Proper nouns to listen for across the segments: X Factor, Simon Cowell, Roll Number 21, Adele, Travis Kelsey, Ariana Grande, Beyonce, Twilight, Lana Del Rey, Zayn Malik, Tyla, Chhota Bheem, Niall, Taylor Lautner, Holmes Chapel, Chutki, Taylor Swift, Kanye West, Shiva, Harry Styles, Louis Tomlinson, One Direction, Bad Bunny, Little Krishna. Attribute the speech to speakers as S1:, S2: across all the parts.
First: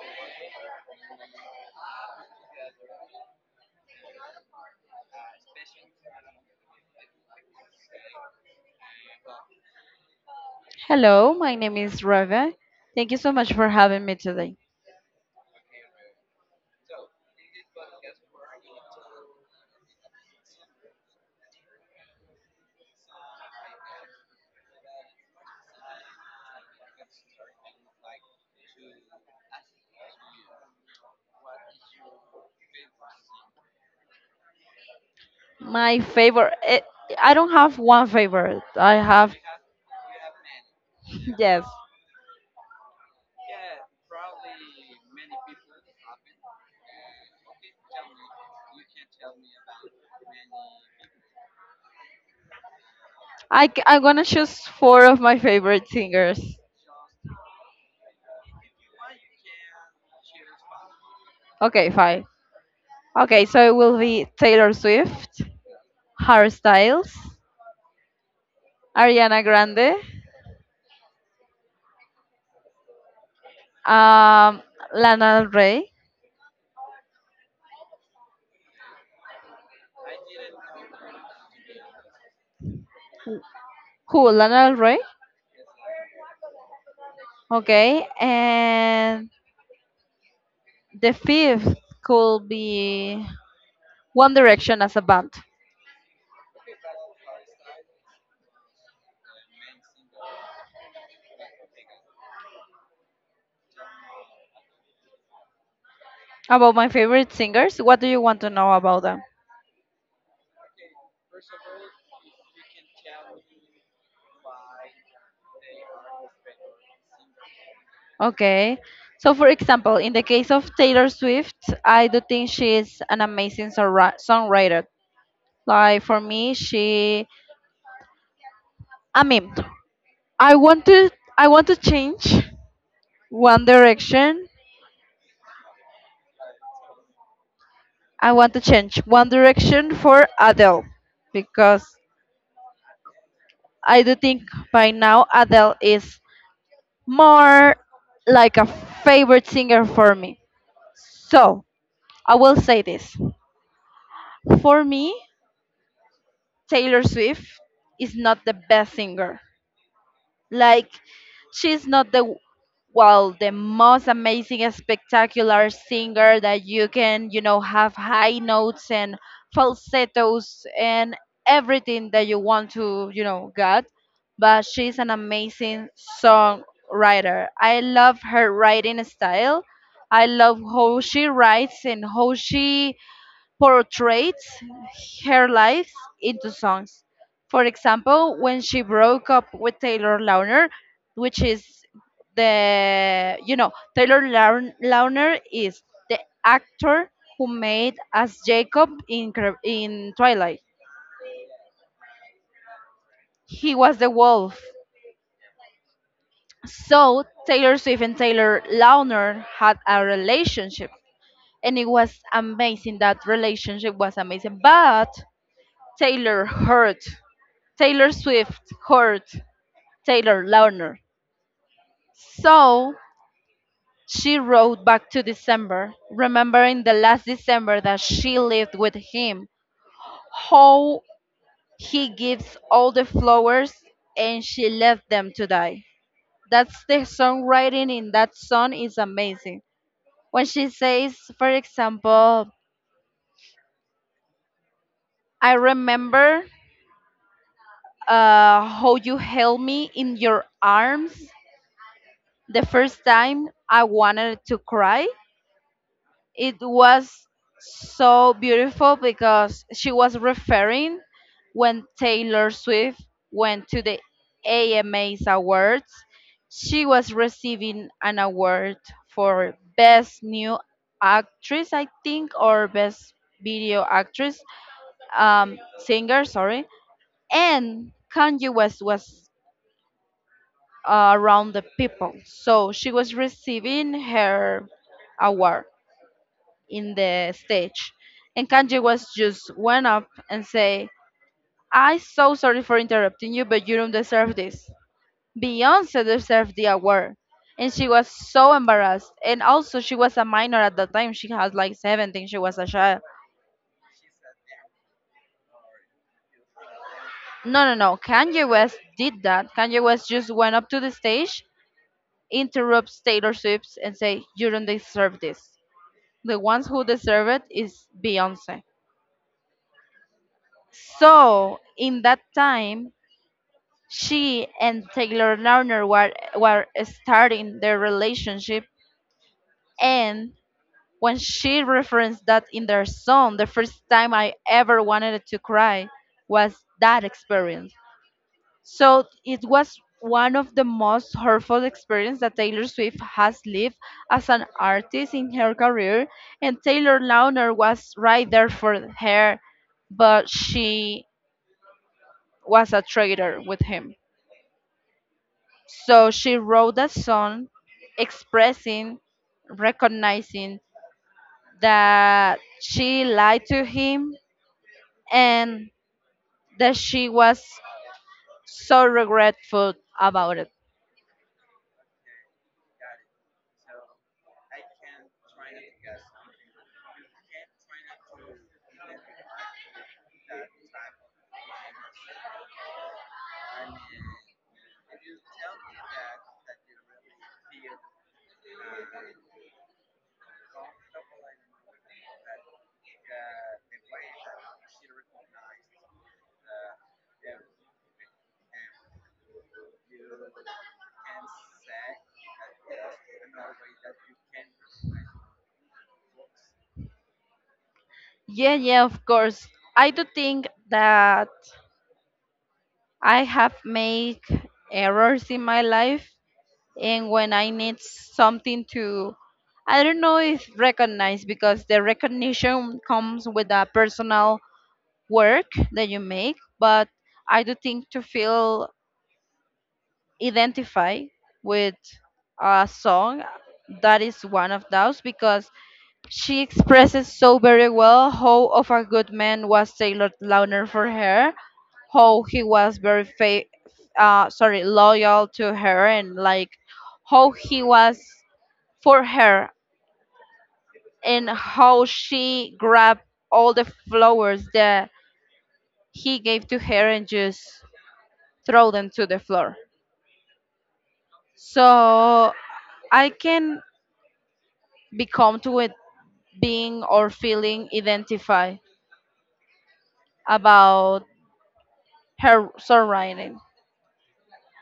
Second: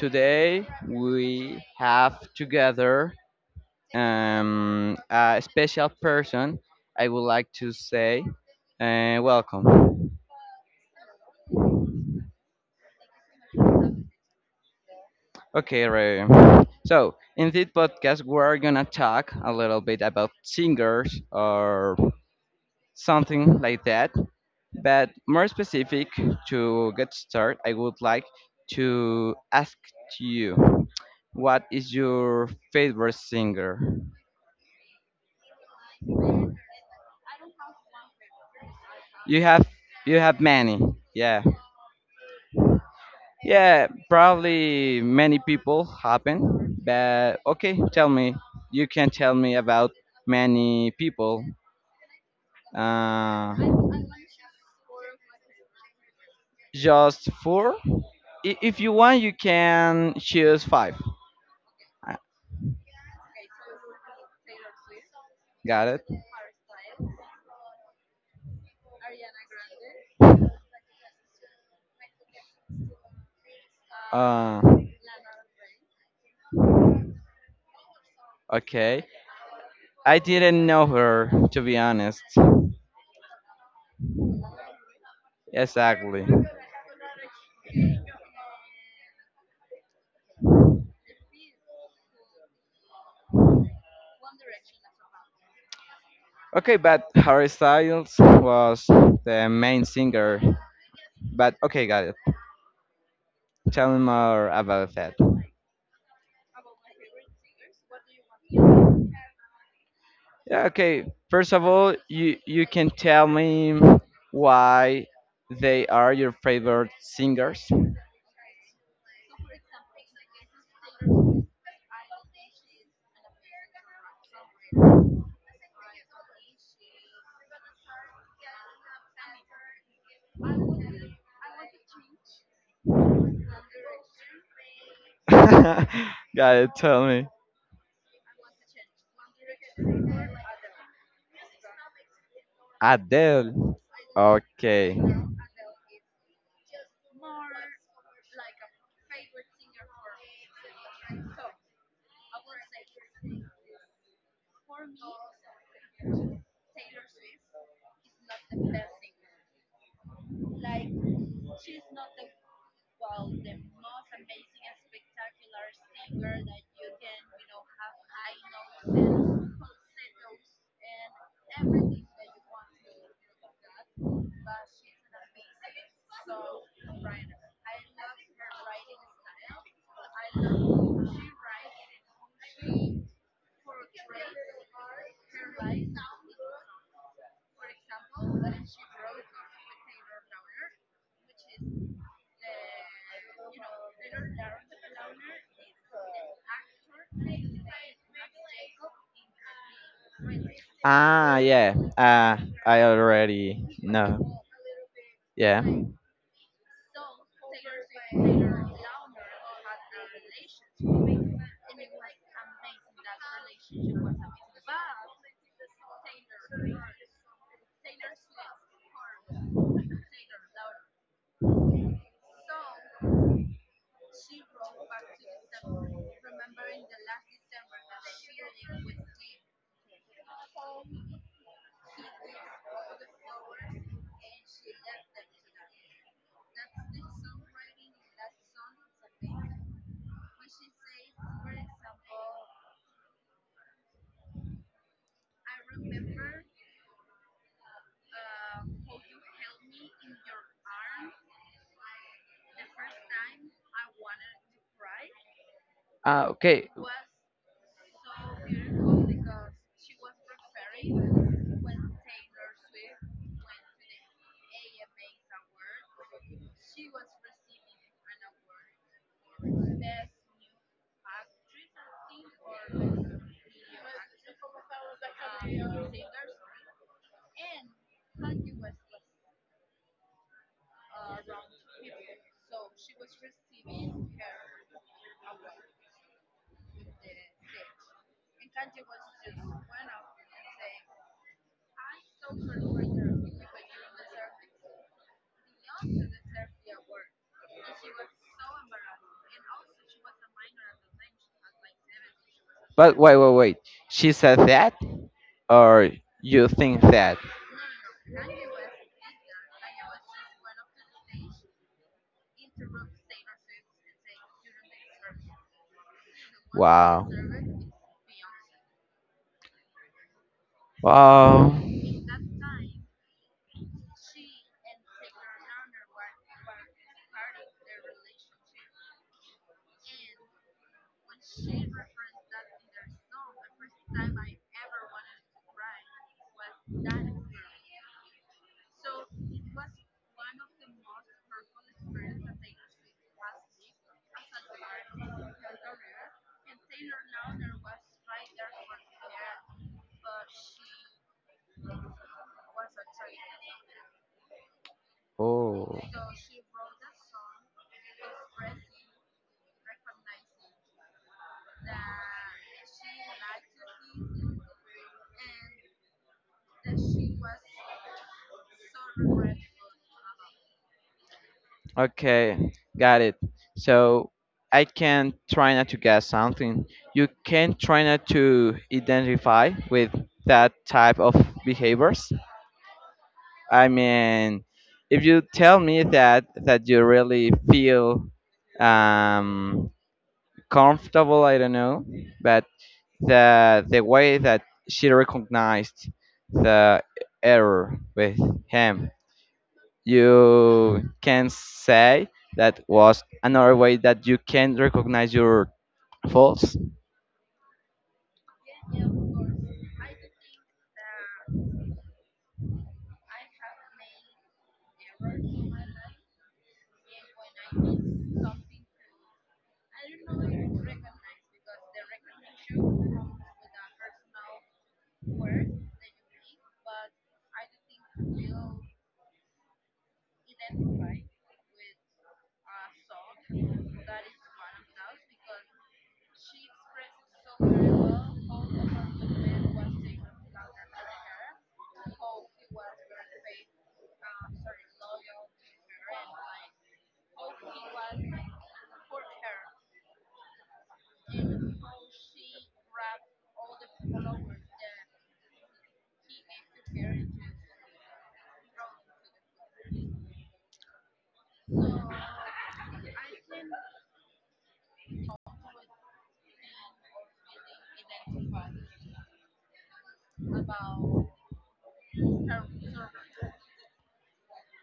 S1: Today we have together a special person. I would like to say welcome.
S2: Hello, my name is Reve. Thank you so much for having me today.
S1: Okay, Ray. So in this podcast, we're gonna talk a little bit about singers or something like that. But more specific, to get started, I would like to ask you, what is your favorite singer?
S2: My favorite, I don't have one favorite. I have,
S1: You have you have many, yeah,
S2: yes.
S1: yeah. Probably many people happen, but okay, tell me. You can tell me about many people. Uh,
S2: I'm gonna choose 4 of my favorite singers.
S1: just four. If you want, you can choose five.
S2: Okay,
S1: Uh,
S2: fine. Okay, so it will be Taylor Swift,
S1: Got it.
S2: Harry Styles, Ariana Grande,
S1: Uh,
S2: um, Lana Del Rey.
S1: okay. I didn't know her, to be honest.
S2: Who? Lana Del Rey?
S1: Exactly.
S2: Okay, and the fifth could be One Direction as a band.
S1: Okay, but Harry Styles was the main singer. But okay, got it. Tell me more about that.
S2: About my favorite singers, what do you want to know about them?
S1: Yeah, okay. First of all, you can tell me why they are your favorite singers.
S2: Okay. So, for example, in the case of Taylor Swift, I do think she is an amazing songwriter. Like for me, she I mean, I want to I want to change One Direction.
S1: Got it. Tell me.
S2: I want to change One Direction for Adele because
S1: Adele.
S2: I do think
S1: Okay.
S2: by now Adele is more like a favorite singer for me. So, I will say this. For me, Taylor Swift is not the best singer. Like, she's not the well, the most amazing, and spectacular singer that you can, you know, have high notes and falsettos and everything that you want to, you know, get. But she's an amazing songwriter. I love her writing style. I love how she writes and how she portrays her life into songs. For example, when she broke up with Taylor Lautner, which is the you know Lautner is the actor who made as Jacob in Twilight.
S1: Ah, yeah. I
S2: He
S1: already
S2: was the
S1: know.
S2: wolf.
S1: Yeah.
S2: So Taylor Swift and Taylor Lautner had a relationship, and it was amazing. That relationship was amazing, but Taylor hurt Taylor Swift heard Taylor Lautner. So she wrote back to December, remembering the last December that she lived with him, how he gives all the flowers and she left them to die. That's the songwriting in that song is amazing. When she says, for example, I remember how you held me in your arms the first time I wanted to cry.
S1: Ah,
S2: It
S1: okay.
S2: was so beautiful because she was referring when Taylor Swift went to the AMA's awards. She was receiving an award for best new actress, I think, or best video actress, singer, sorry. And Kanye West was around the people, so she was receiving her award in the stage. And Kanji was just went up and say, I so sorry for interrupting you, but you don't deserve this. Beyonce deserved the award. And she was so embarrassed. And also she was a minor at the time. She had like 17, she was a
S1: But
S2: child.
S1: wait, wait, wait. She said that, or you think that?
S2: No no no. Kanye West did that. Kanye West just went up to the stage, interrupts Taylor Swift and say, you don't deserve this. The ones who
S1: Wow.
S2: deserve it is Beyonce.
S1: Wow.
S2: So in that time she and Taylor Lautner were starting their relationship, and when she referenced that in their song, the first time I ever wanted to cry was that experience. So it was one of the most hurtful experiences that Taylor Swift has lived as an artist in her career, and Taylor Lautner was right there for her, but she was a traitor with him.
S1: Oh.
S2: So she wrote a song expressing, recognizing that she lied to him and that she was so regretful about it.
S1: Okay, got it. So I can try not to guess something. You can try not to identify with that type of behaviors. I mean, if you tell me that you really feel um, comfortable, I don't know, but the way that she recognized the error with him, you can say that was another way that you can recognize your faults.
S2: Yeah, yeah, of course. I do think that I have made errors in my life, and when I need something to, I don't know if recognize because the recognition comes with a personal work that you make, but I do think to feel identified with a song that is one of those because she expresses so very well how of a good man was Taylor Lautner for her, how he was very fa- sorry loyal to her and like how he was for her and how she grabbed all the flowers that he gave to her and just throw them to the floor. So I can become to it being or feeling identified about her surrounding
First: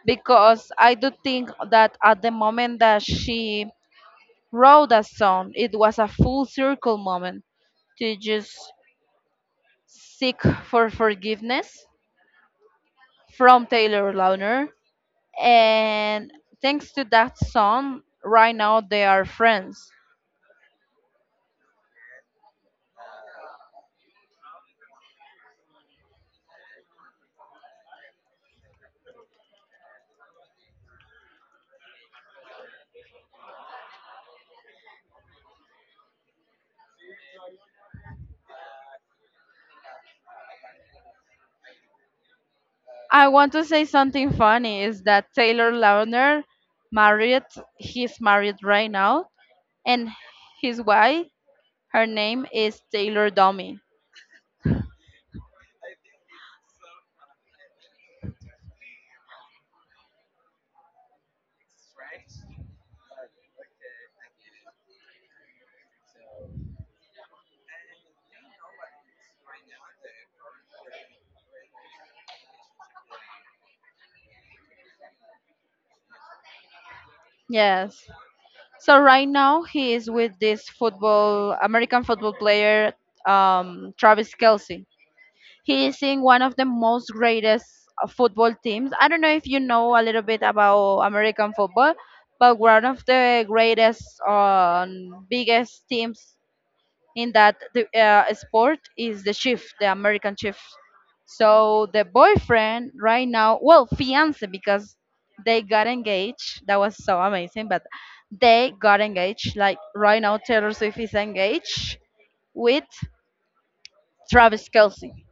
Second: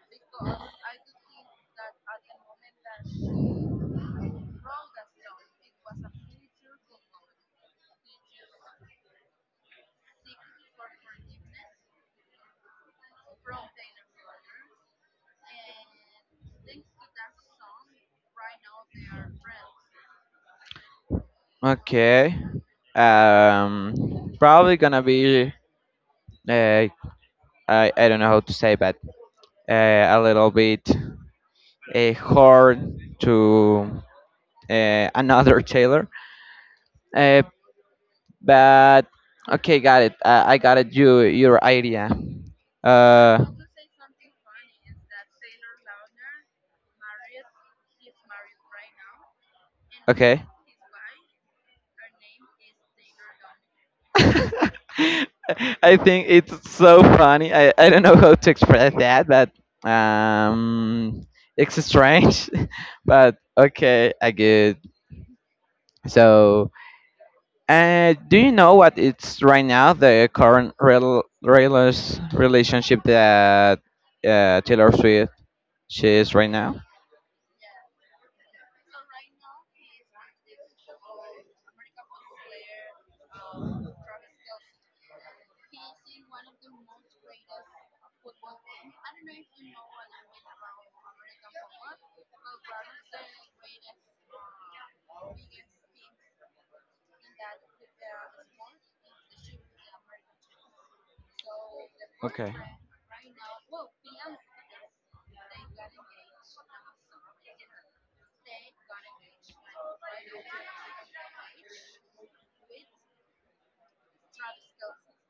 S2: because I do think that at the moment that she wrote that song, it was a full circle moment to just seek for forgiveness from Taylor Lautner. And thanks to that song, right now they are friends.
S1: Okay. Um, Probably gonna be uh, I I don't know how to say, but a little bit hard to, another Taylor. Uh, but okay, got it. I got it. Your idea.
S2: I
S1: Uh,
S2: want to say something funny is that Taylor Lautner married, he's married right now, and
S1: okay.
S2: his wife, her name is Taylor Domi.
S1: I think it's so funny. I don't know how to express that, but um, it's strange. But okay, I get. So, do you know what it's right now, the current relationship that, Taylor Swift, she is right now?
S2: Yes. So right now he is with this football, American football player, Travis Kelsey. He is in one of the most greatest football teams. I don't know if you know a little bit about American football, but one of the greatest, biggest teams in that the sport is the chief, the American chief. So the
S1: Okay.
S2: boyfriend right now, well, fiance because they got engaged. That was so amazing, but they got engaged. Like right now, Taylor Swift is engaged with Travis Kelsey,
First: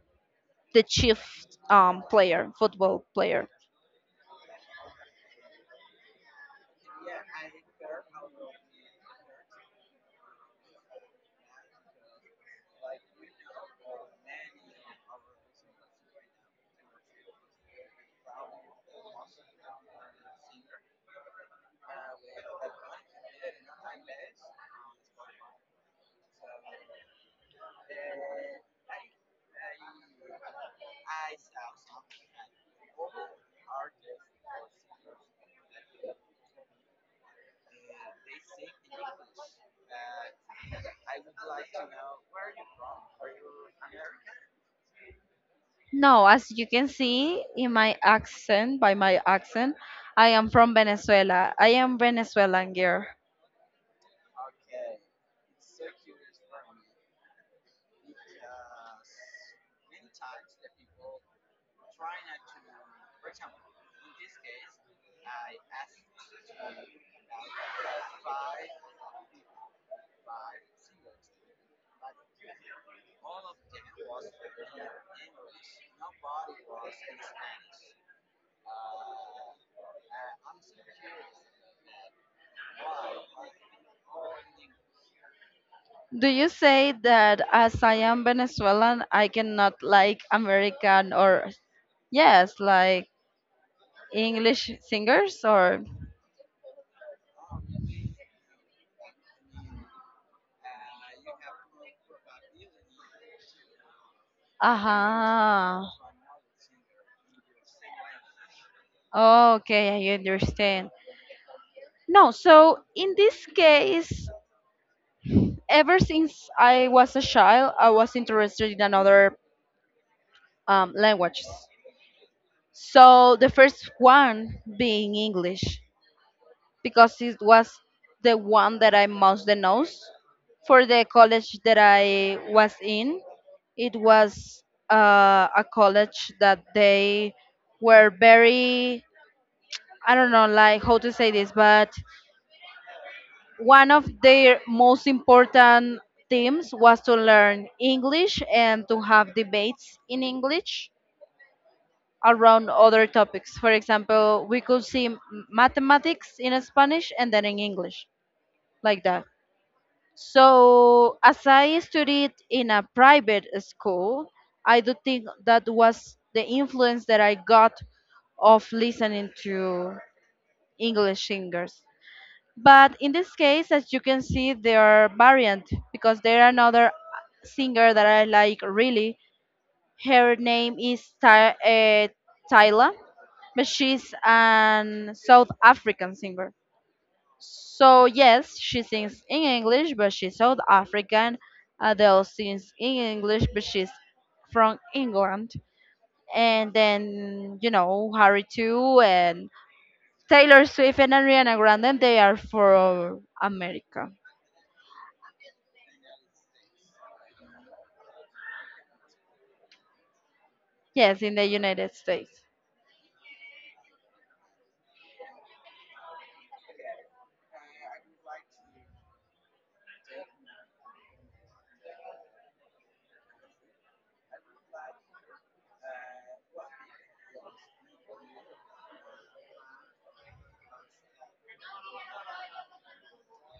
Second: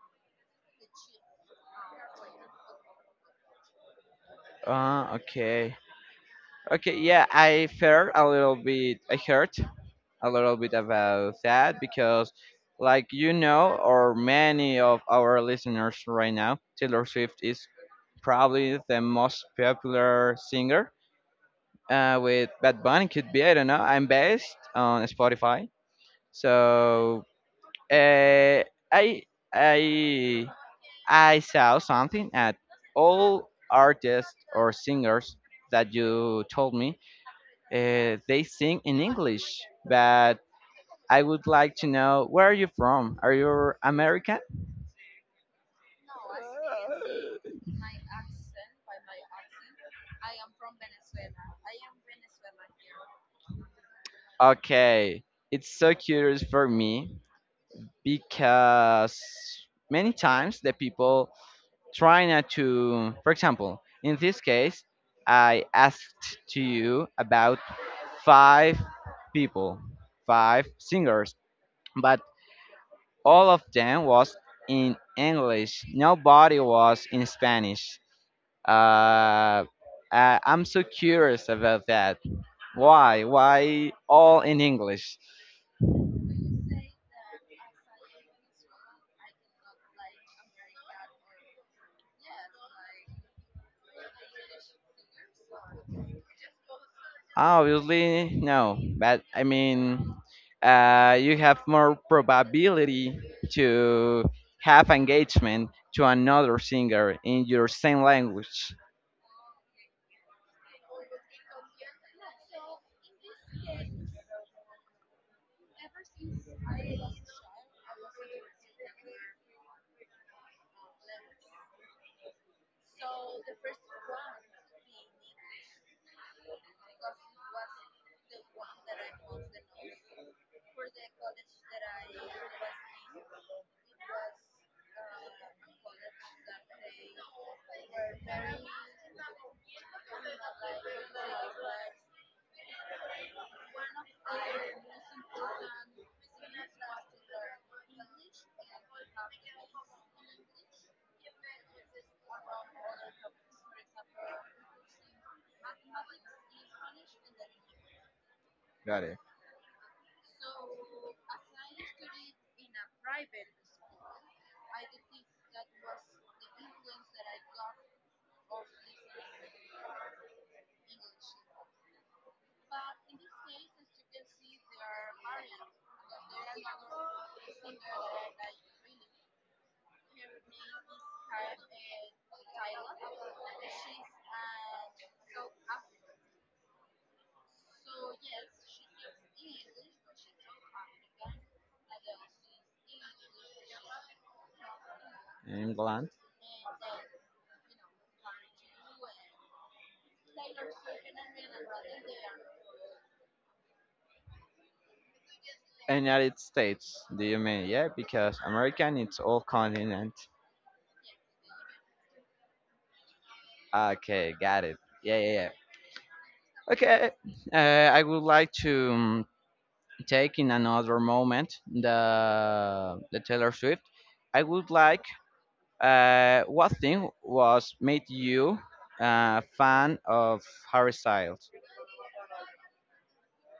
S2: the chief player, football player.
S1: Okay. Okay, yeah, I felt a little bit, I heard a little bit about that because, like you know, or many of our listeners right now, Taylor Swift is probably the most popular singer, with Bad Bunny could be. I don't know. I'm based on Spotify, so uh, I I I saw something at all artists or singers that you told me, they sing in English, but I would like to know, where are you from? Are you American?
S2: No, as you can see in my accent, by my accent, I am from Venezuela. I am Venezuelan girl.
S1: Okay, it's so curious for me because many times the people try not to, for example, in this case I asked to you about five people, five singers, but all of them was in English, nobody was in Spanish. Uh, I, i'm so curious about that, why all in English.
S2: Do you say that as I am Venezuelan, I cannot like American or yes, like English singers or
S1: Obviously no, but I mean, you have more probability to have engagement
S2: aha.
S1: to another singer in your same language.
S2: Oh, okay, I understand. No, so in this case, ever since I was a child, I was interested in another languages. So the first one being English, because it was the one that I most for the college that I was in. It was a college that they were very, I don't know, like how to say this, but one of their most important themes was to learn English and to have debates in English around other topics. For example, we could see mathematics in Spanish and then in English,
S1: Got
S2: like
S1: it.
S2: that. So, as I studied in a private school, I do think that was the influence that I got of listening to English singers. But in this case, as you can see, they are variant because there are another singer that I like really. Her name is Tyla, but she's an South African singer. So yes, she sings in English, but she's South African. Adele sings in English, but she's from England.
S1: England,
S2: And then you know Harry too, and Taylor Swift and Ariana Grande. They are from America.
S1: and United States. Do you mean, yeah? Because American, it's all continent.
S2: Yes, in the United States.
S1: Okay, got it. Yeah, yeah, yeah. Okay, I would like to, take in another moment the Taylor Swift. I would like. What thing was made you a fan of Harry Styles?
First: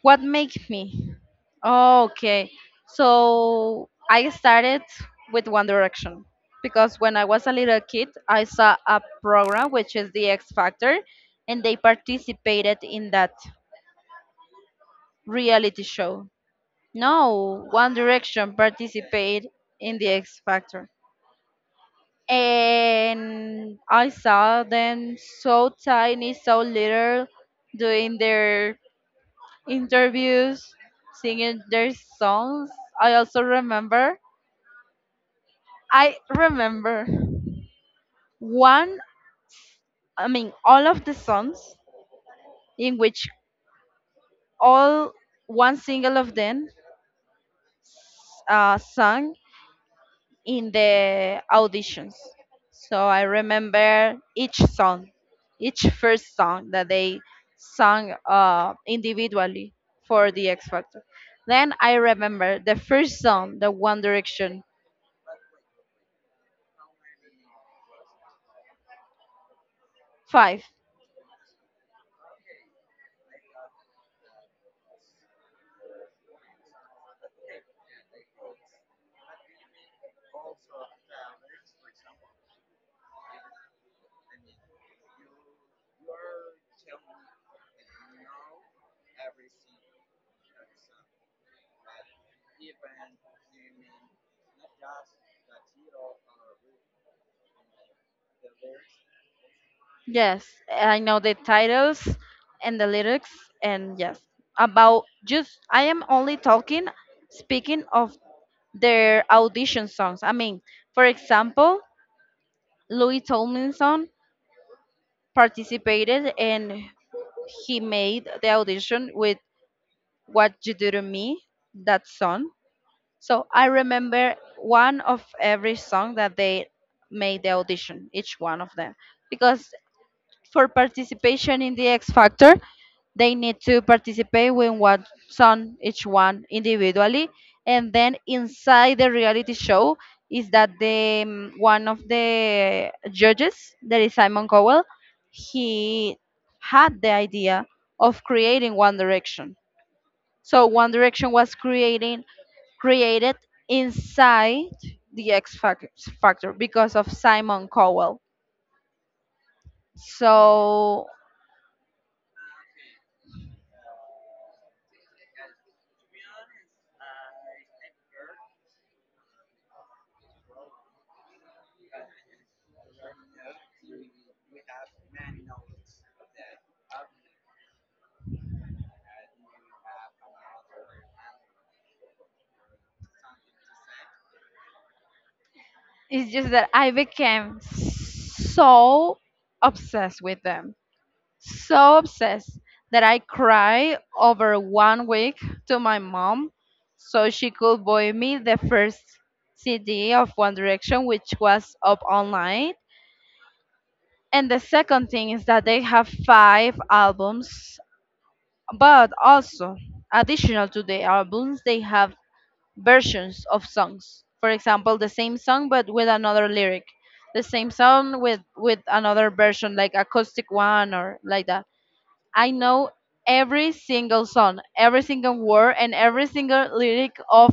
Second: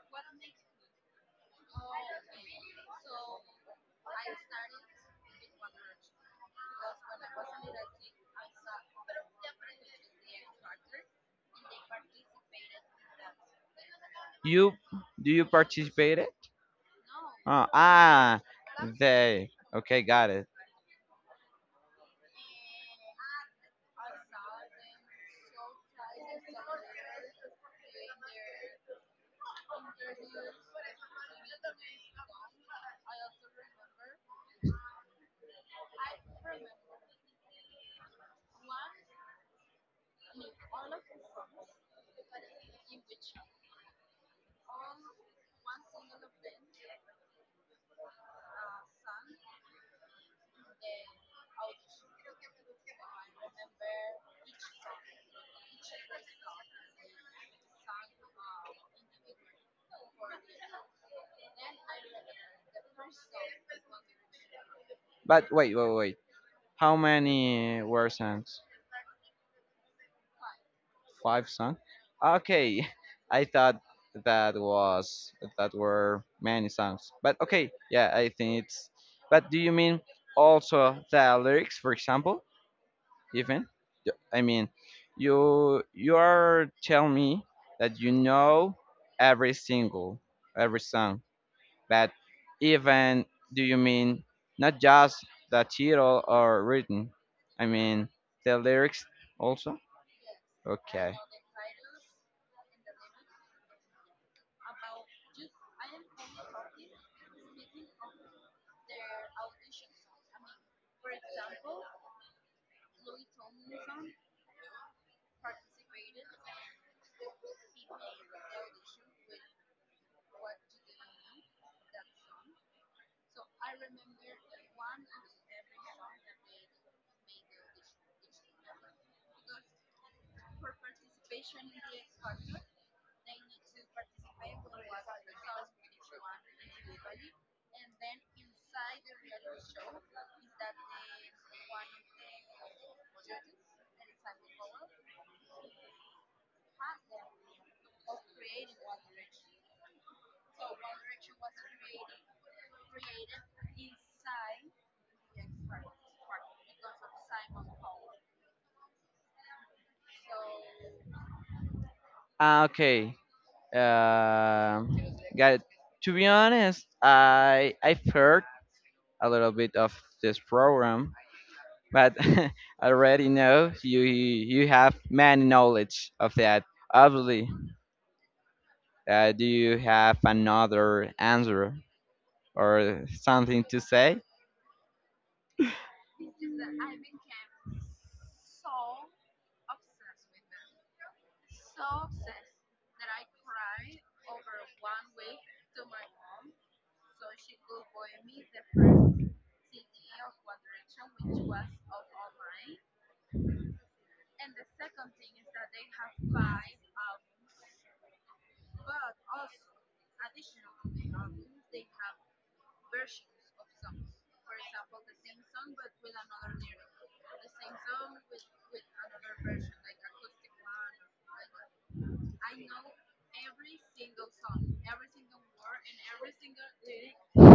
S2: What makes me? Oh, okay. So I started with One Direction because when I was a little kid, I saw a program which is the X Factor, and they participated in that
S1: You do you
S2: reality
S1: participate it?
S2: show.
S1: Oh,
S2: No, One
S1: ah,
S2: Direction participated
S1: they.
S2: in
S1: Okay,
S2: the
S1: got
S2: X
S1: it.
S2: Factor. And I saw them so tiny, so little, doing their interviews, singing their songs. I also I remember one, I mean, all of the songs in which all one single of them sung in the auditions. So I remember each song, each first song that they sung individually for the X Factor. Then I remember the first song, the One Direction
S1: But wait, wait, wait. How many were songs?
S2: 5.
S1: Five songs. Okay, I thought that was that were many songs. But okay, yeah, I think it's. But do you mean also the lyrics, for example? Even, I mean, you are telling me that you know every single, every song, but even, do you mean not just the title or written, I mean the lyrics also?
S2: Yes, I
S1: Okay.
S2: know the titles and the lyrics, and yes, about just I am only talking, speaking of their audition songs. I mean, for example, Louis Tomlinson participated and he made the audition with What You Do to Me, that song. So I remember one of every song that they made the audition, each one of them, because for participation in the X Factor, they need to participate when one song each one individually, and then inside the reality show is that the one of the judges, that is Simon Cowell, he had the idea of creating One Direction. So One Direction was creating created inside the Factor because of Simon Cowell. So
S1: Ah, okay. Um, got it. To be honest, I've heard a little bit of this program, but I already know you have many knowledge of that. Obviously, do you have another answer or something to say?
S2: it's just that I became so obsessed with them, so obsessed that I cried over 1 week to my mom so she could buy me the first CD of One Direction, which was up online. And the second thing is that they have 5 albums, but also additional to the albums, they have versions of songs. For example, the same song but with another lyric, the same song with another version, like acoustic one or like that. I know every single song, every single word, and every single lyric of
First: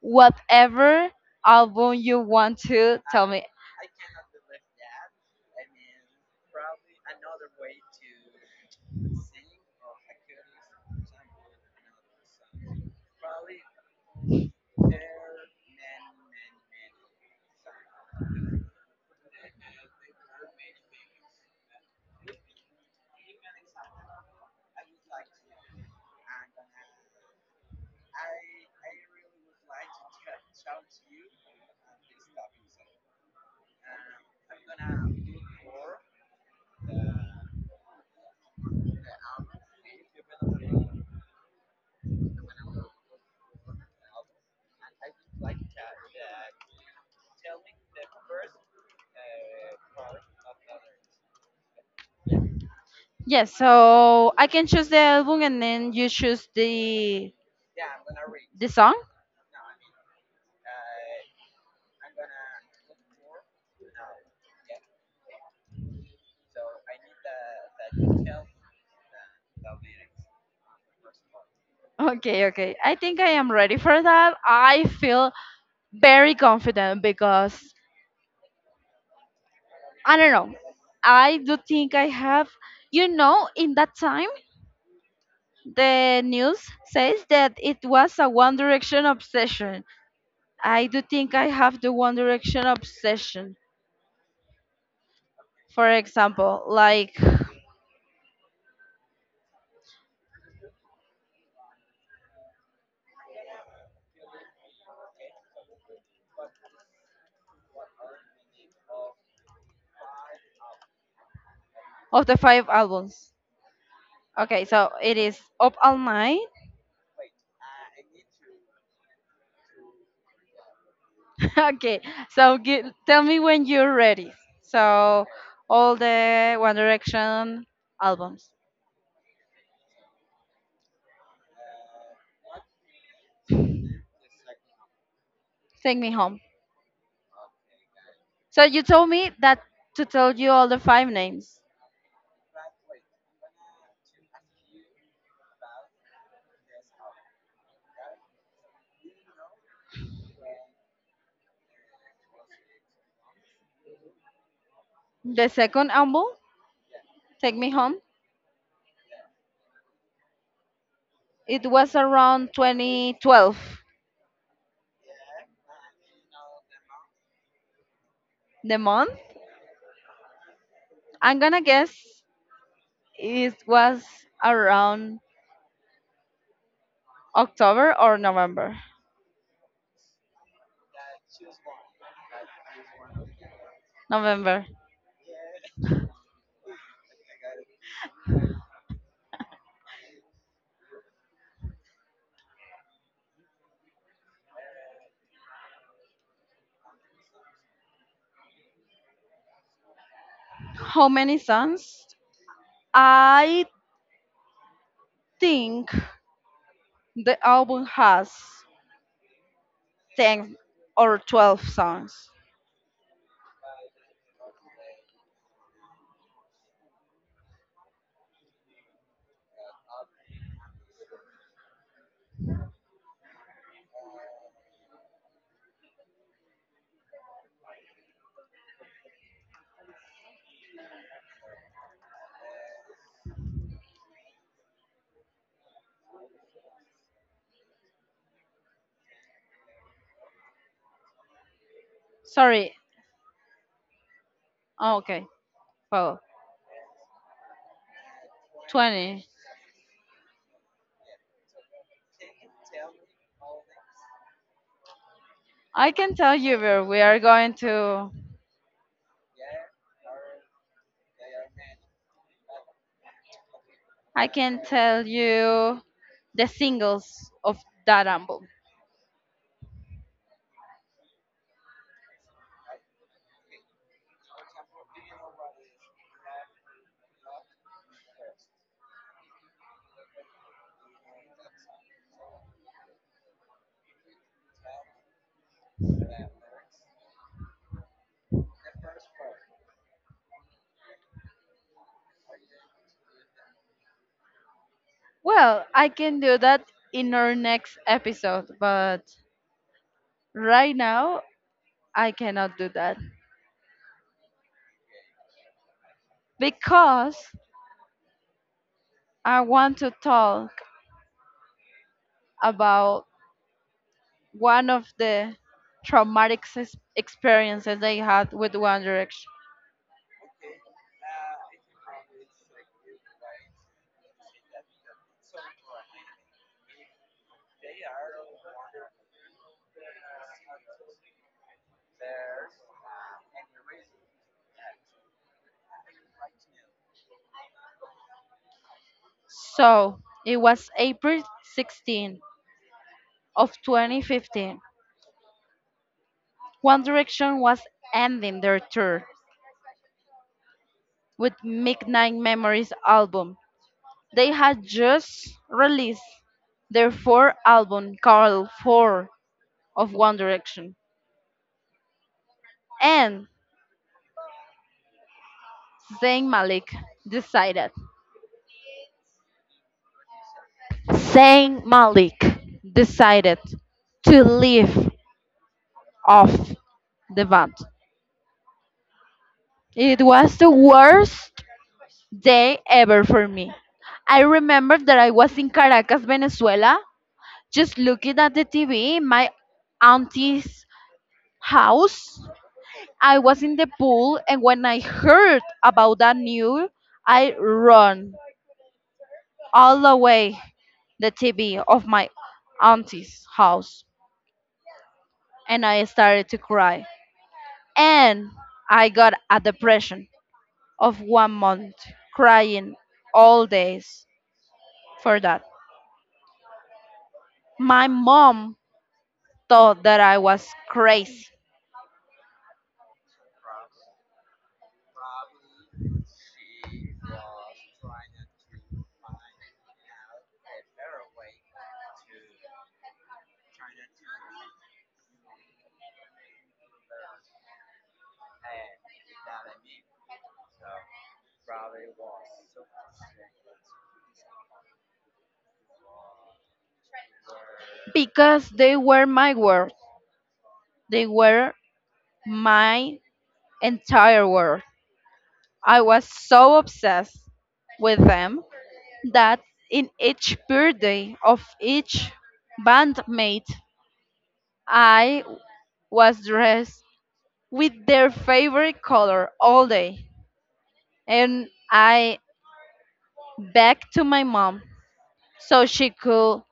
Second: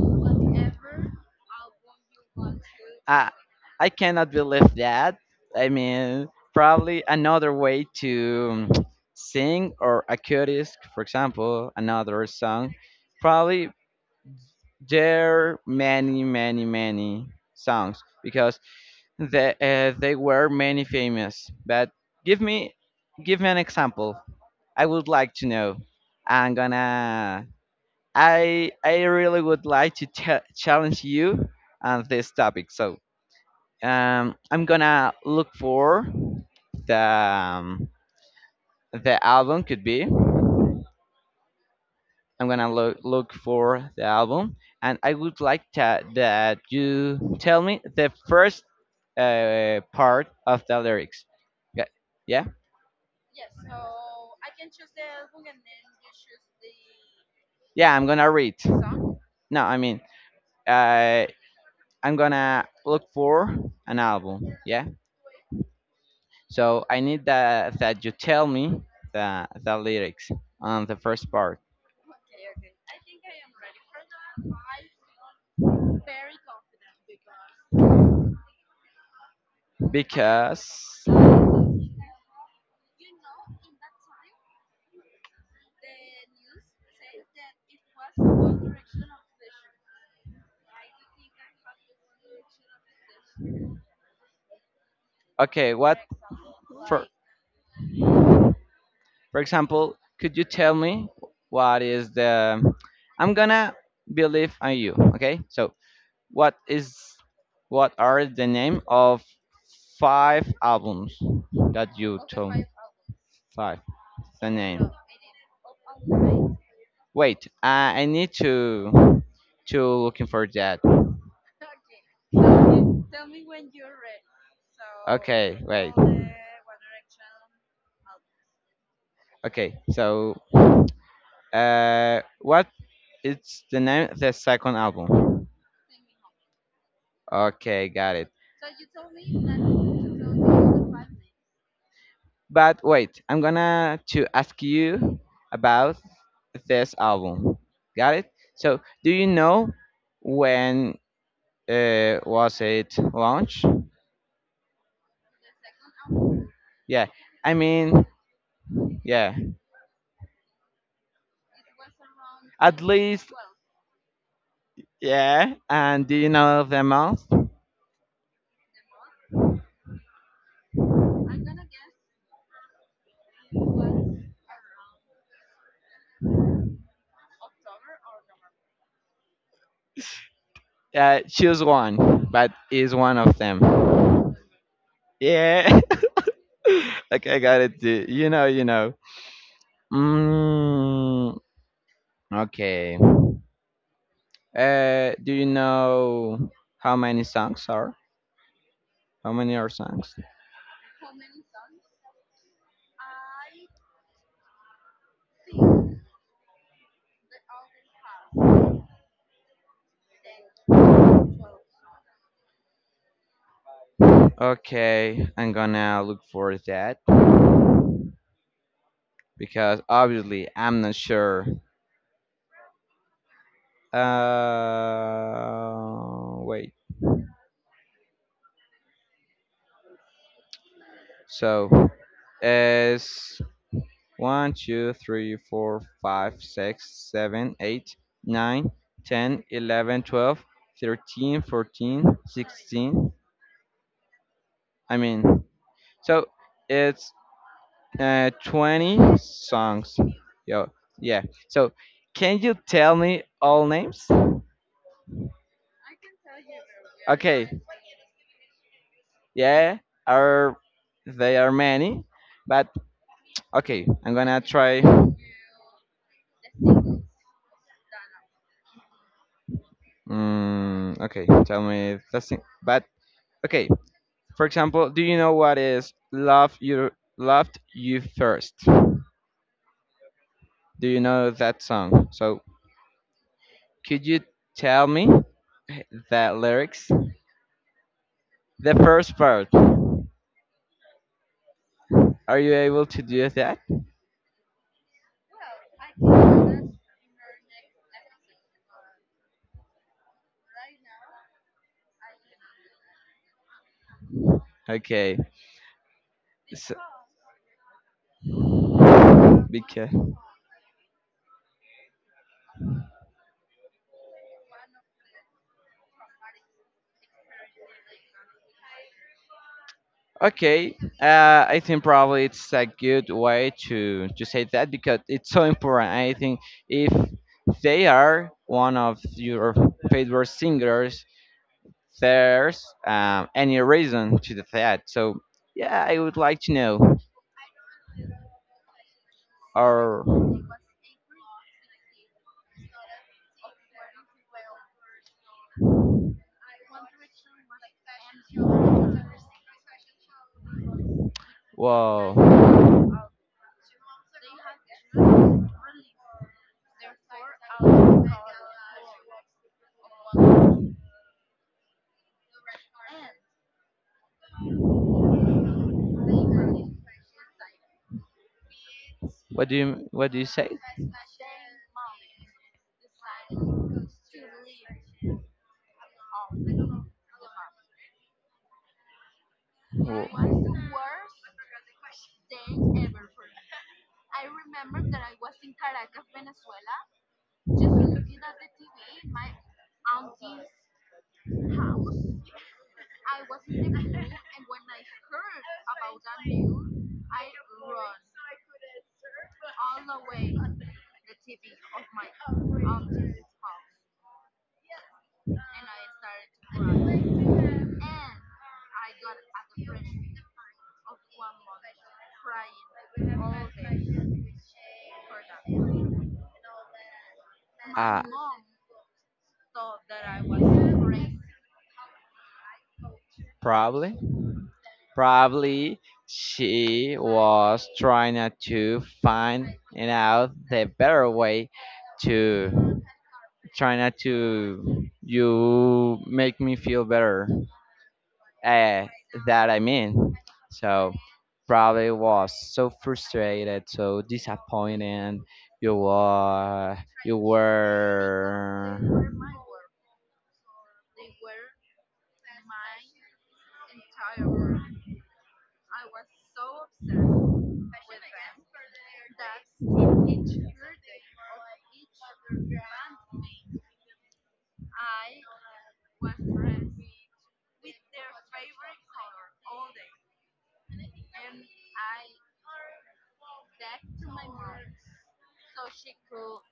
S2: whatever album you want to tell
S1: I
S2: me.
S1: I cannot believe that. I mean, probably another way to, sing, or a curious, for example, another song. Probably there are many, many, many songs because, there were many famous, but give me give me an example. I would like to know. I'm gonna. I really would like to challenge you on this topic. So, I'm gonna look for the, the album could be. I'm gonna look for the album, and I would like to, that you tell me the first part of the lyrics. Yeah. Yeah.
S2: Yes, so I can choose the album and then you choose the
S1: Yeah, I'm gonna read.
S2: song.
S1: No, I mean, uh, I'm gonna look for an album. Yeah. So I need that you tell me the lyrics on the first part
S2: Okay, okay. I think I am ready for that. I feel very confident because I don't know.
S1: because,
S2: I do think I have, you know, in that time, the news says that it was a One Direction obsession. I do think I have the One Direction obsession,
S1: okay,
S2: for
S1: what,
S2: example,
S1: for
S2: like
S1: for example, could you tell me, what is the. I'm gonna believe on you. Okay. So, what is what are the name of five albums that you
S2: of the
S1: told me?
S2: 5 albums.
S1: Five. The
S2: Okay,
S1: name.
S2: so it is Up All Night.
S1: Wait, I need to looking for that.
S2: Okay, so tell me when you're ready. So,
S1: Okay, wait.
S2: all the One Direction albums.
S1: Okay, so what is the name of the second album?
S2: Take Me Home.
S1: Okay, got it.
S2: So, you told me that to tell you all the 5 names.
S1: But wait, I'm gonna to ask you about this album. Got it? So, do you know when was it launched?
S2: The second album,
S1: Yeah, I
S2: Take Me Home,
S1: mean, yeah.
S2: it was around
S1: At least,
S2: 2012.
S1: yeah, and do you know them all?
S2: The month, I'm gonna guess it was around October or November.
S1: Choose one, but is one of them.
S2: November.
S1: Yeah. Okay, I got it, dude. You know, you know. Mm, okay. Do you know how many songs are? How many are songs?
S2: How many songs? I think the album has 10 or 12 songs.
S1: Okay, I'm gonna look for that because obviously I'm not sure. Wait. So, is one, two, three, four, five, six, seven, eight, nine, ten, 11, 12, 13, 14,
S2: Sorry.
S1: 16. I
S2: Oh, okay.
S1: mean,
S2: Well,
S1: so it's 20
S2: 20.
S1: songs. Yo, yeah. So can you tell me all names?
S2: I can tell you where we are
S1: Okay,
S2: going to.
S1: yeah, are they are many, but okay, I'm
S2: I
S1: gonna
S2: can
S1: try.
S2: tell you the singles of that album?
S1: Okay, tell me the thing. But okay, for example, do you know what is "Love You Loved You First"? Do you know that song? So could you tell me the lyrics? The first part. Are you able to do that?
S2: Well, I can do that in our next episode, but right now I cannot do that
S1: Okay. So,
S2: because I want
S1: because,
S2: to talk about one of the traumatic experiences they had with One Direction.
S1: okay, I think probably it's a good way to say that because it's so important. I think if they are one of your favorite singers, there's, any reason to that. So yeah, I would like to know.
S2: So
S1: Or
S2: it was April 16 of 2015. One Direction was ending their tour with Midnight
S1: whoa,
S2: Memories album. They had just released their fourth album called Four of One Direction. And Zayn Malik decided
S1: what do you say?
S2: Zayn Malik decided to leave off the band. It was the worst day
S1: Wh-
S2: ever for me. I remember that I was in Caracas, Venezuela, just looking at the TV in my auntie's house. I was in the pool, and when I heard about that news, I run all the way the TV of my auntie's house, and I started to cry. And I got a depression of 1 month, crying all days for that. My
S1: Uh,
S2: mom thought that I was crazy
S1: probably, probably she was trying, to find it out the better way to try not to you make me feel better. Uh, that I mean. So probably was so frustrated, so disappointed. You were, you
S2: because they
S1: were.
S2: were my world. They were my entire world. I was so obsessed with them that in each birthday of each bandmate, I was dressed with their favorite color all day. And I begged to my mom so she could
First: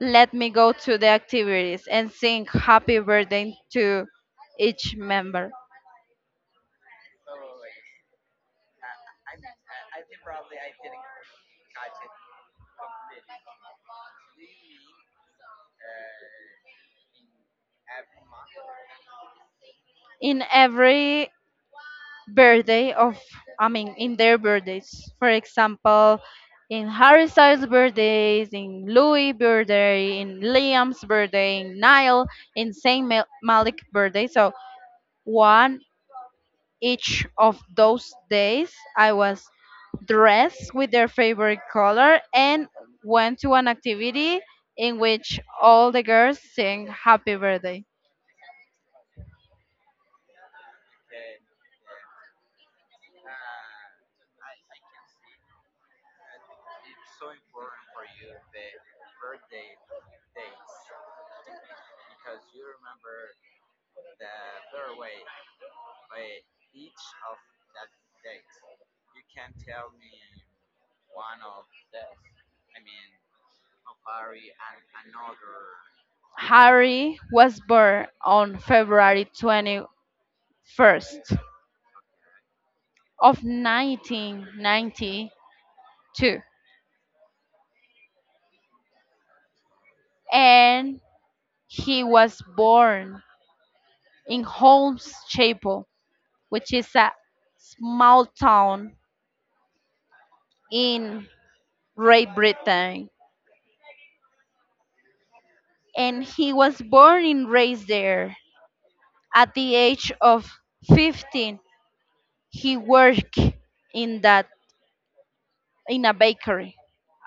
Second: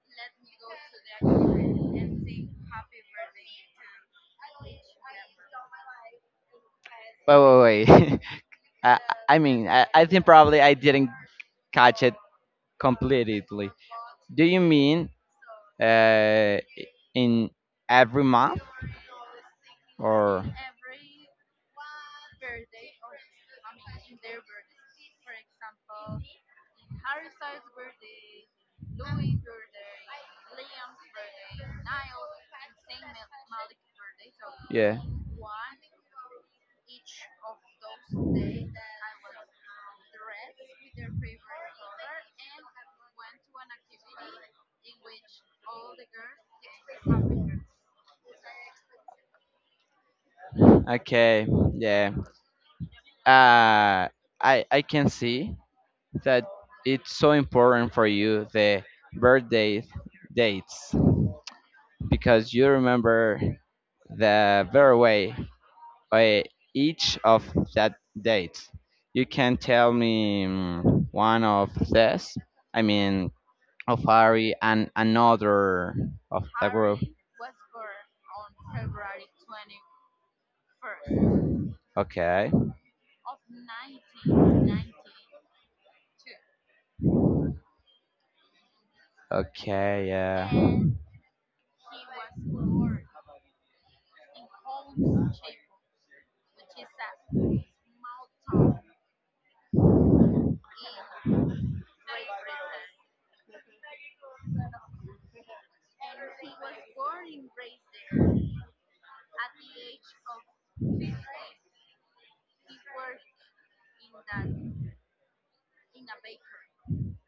S2: let me go to the activities and sing happy birthday to each member.
S1: Wait, wait, wait. I, I mean, I think probably I didn't catch it completely. Do you mean, uh, in every month,
S2: In
S1: or?
S2: every birthday of I mean in their birthdays. For example, in Harry Styles' birthdays, in Louis' birthday, in Liam's birthday, in Niall, in Malik birthday. So
S1: Yeah.
S2: one each of those days, I was dressed with their favorite color and went to an activity in which all the girls sing happy birthday.
S1: Okay, yeah. Uh, I can see that it's so important for you the birthday dates because you remember the very way uh, each of that dates. You can tell me, one of this. I mean, of Harry and another of the group.
S2: Harry was born on February 21st
S1: Okay.
S2: of 1992,
S1: Okay, yeah.
S2: and he was born in Holmes Chapel, which is a small town in Great Britain. And he was born and raised there. At the age of 15, he worked in that in a bakery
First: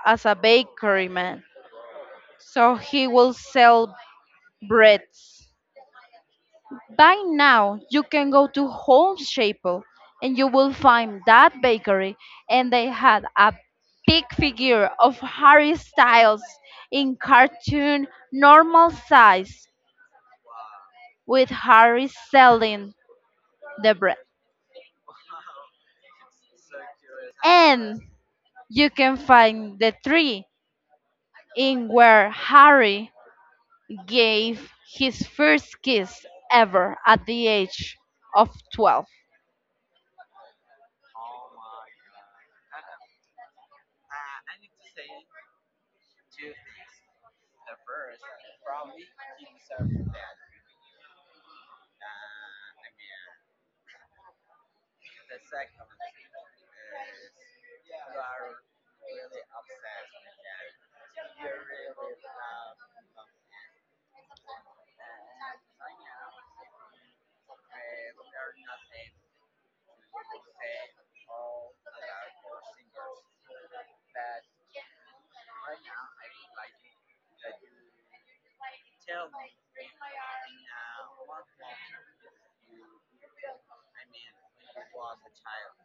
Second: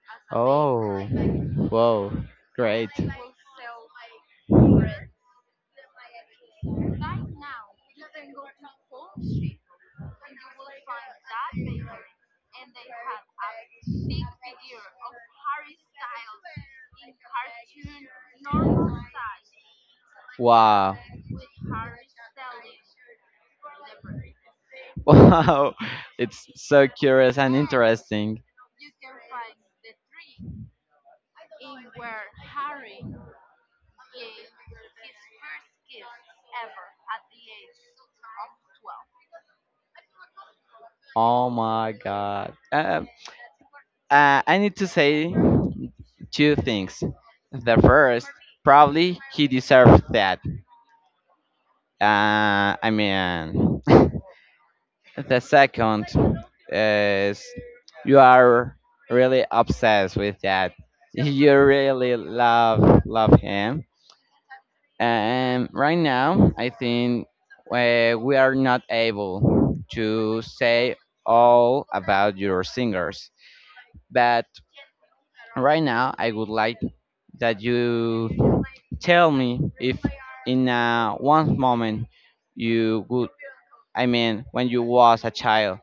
S2: as a
S1: Oh.
S2: bakery man.
S1: Whoa.
S2: So
S1: Great.
S2: he will sell breads. By now, you can go to Holmes Chapel and you will find that bakery, and they had a big figure of Harry Styles in cartoon normal size
S1: Wow.
S2: with Harry selling the bread.
S1: Wow. It's so curious and
S2: And
S1: interesting.
S2: you can find the tree in where Harry gave his first kiss ever at the age of 12.
S1: Oh my god. I need to say two things. The first, probably he deserved that. I mean, the second is, you are really obsessed with that. You really love him. And right now, I think we are not able to say all about your singers. But right now, I would like that you tell me if, in one moment, you would, I mean, when you was a child,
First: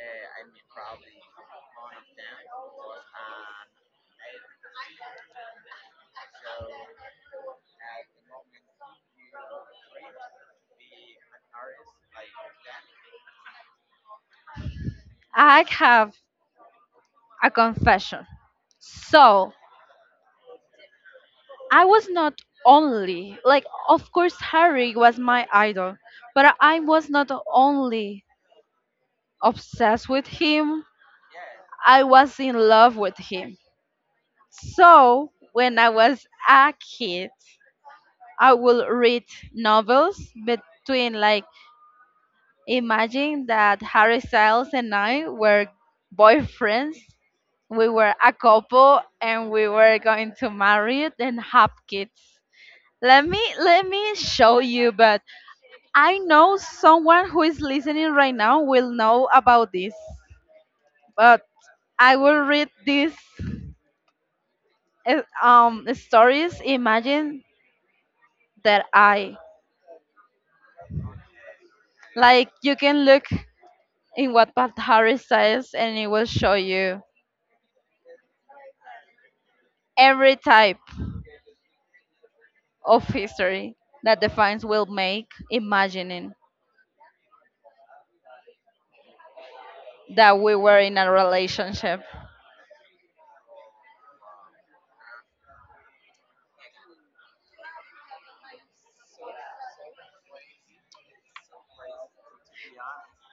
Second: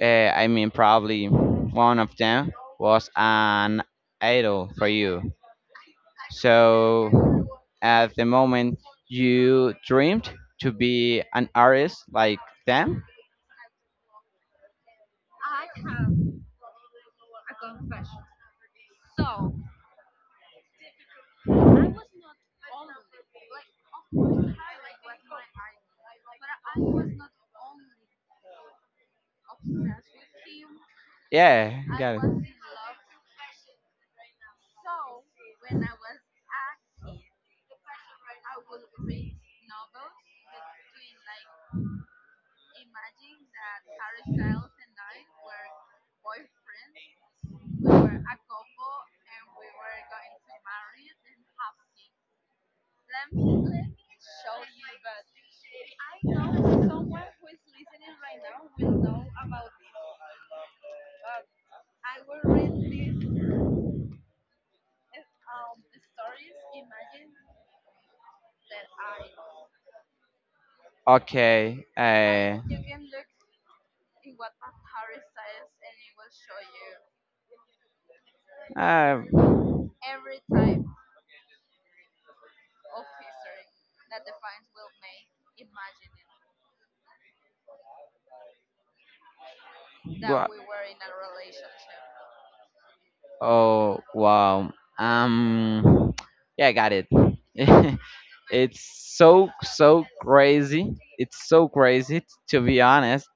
S1: I mean, probably one of them was an idol for you. So at the moment, you dreamed to be an artist like them.
S2: I have a confession. So, I was not only like of course Harry was my idol, but I was not only obsessed with him.
S1: Yeah,
S2: I
S1: got it.
S2: was in love with him. So when I was a kid, I will read novels between like imagine that Harry Styles and I were boyfriends. We were a couple and we were going to marry it and have kids. Let me show you, but I know someone who is listening right now will know about this, but I will read these stories. Imagine that I
S1: Okay.
S2: like you can look in what Pat Harris says, and it will show you
S1: Uh,
S2: every type of history that the fans will make, imagining that
S1: wha-
S2: we were in a relationship.
S1: Oh wow. Yeah, I got it. It's so crazy. It's so crazy to be honest.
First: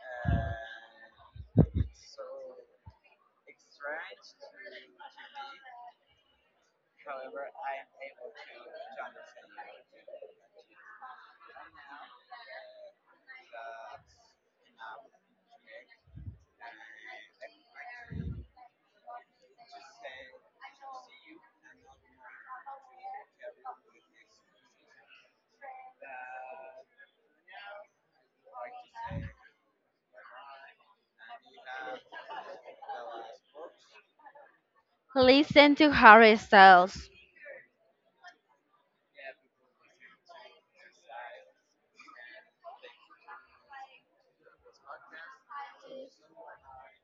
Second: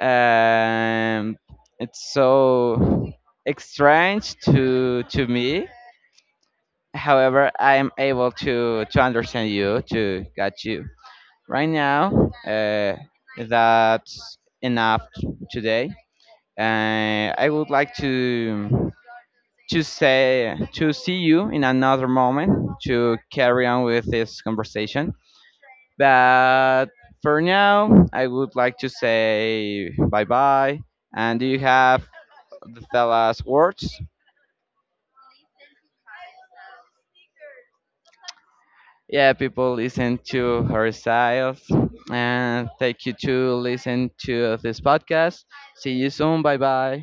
S1: Um, it's so strange to me. However, I am able to understand you, to get you right now. That's enough today. I would like to see you in another moment, to carry on with this conversation. But for now, I would like to say bye bye. And do you have the fella's words?
S2: Listen to Harry Styles.
S1: Yeah, people listen to her styles. And thank you to listen to this podcast. See you soon. Bye bye.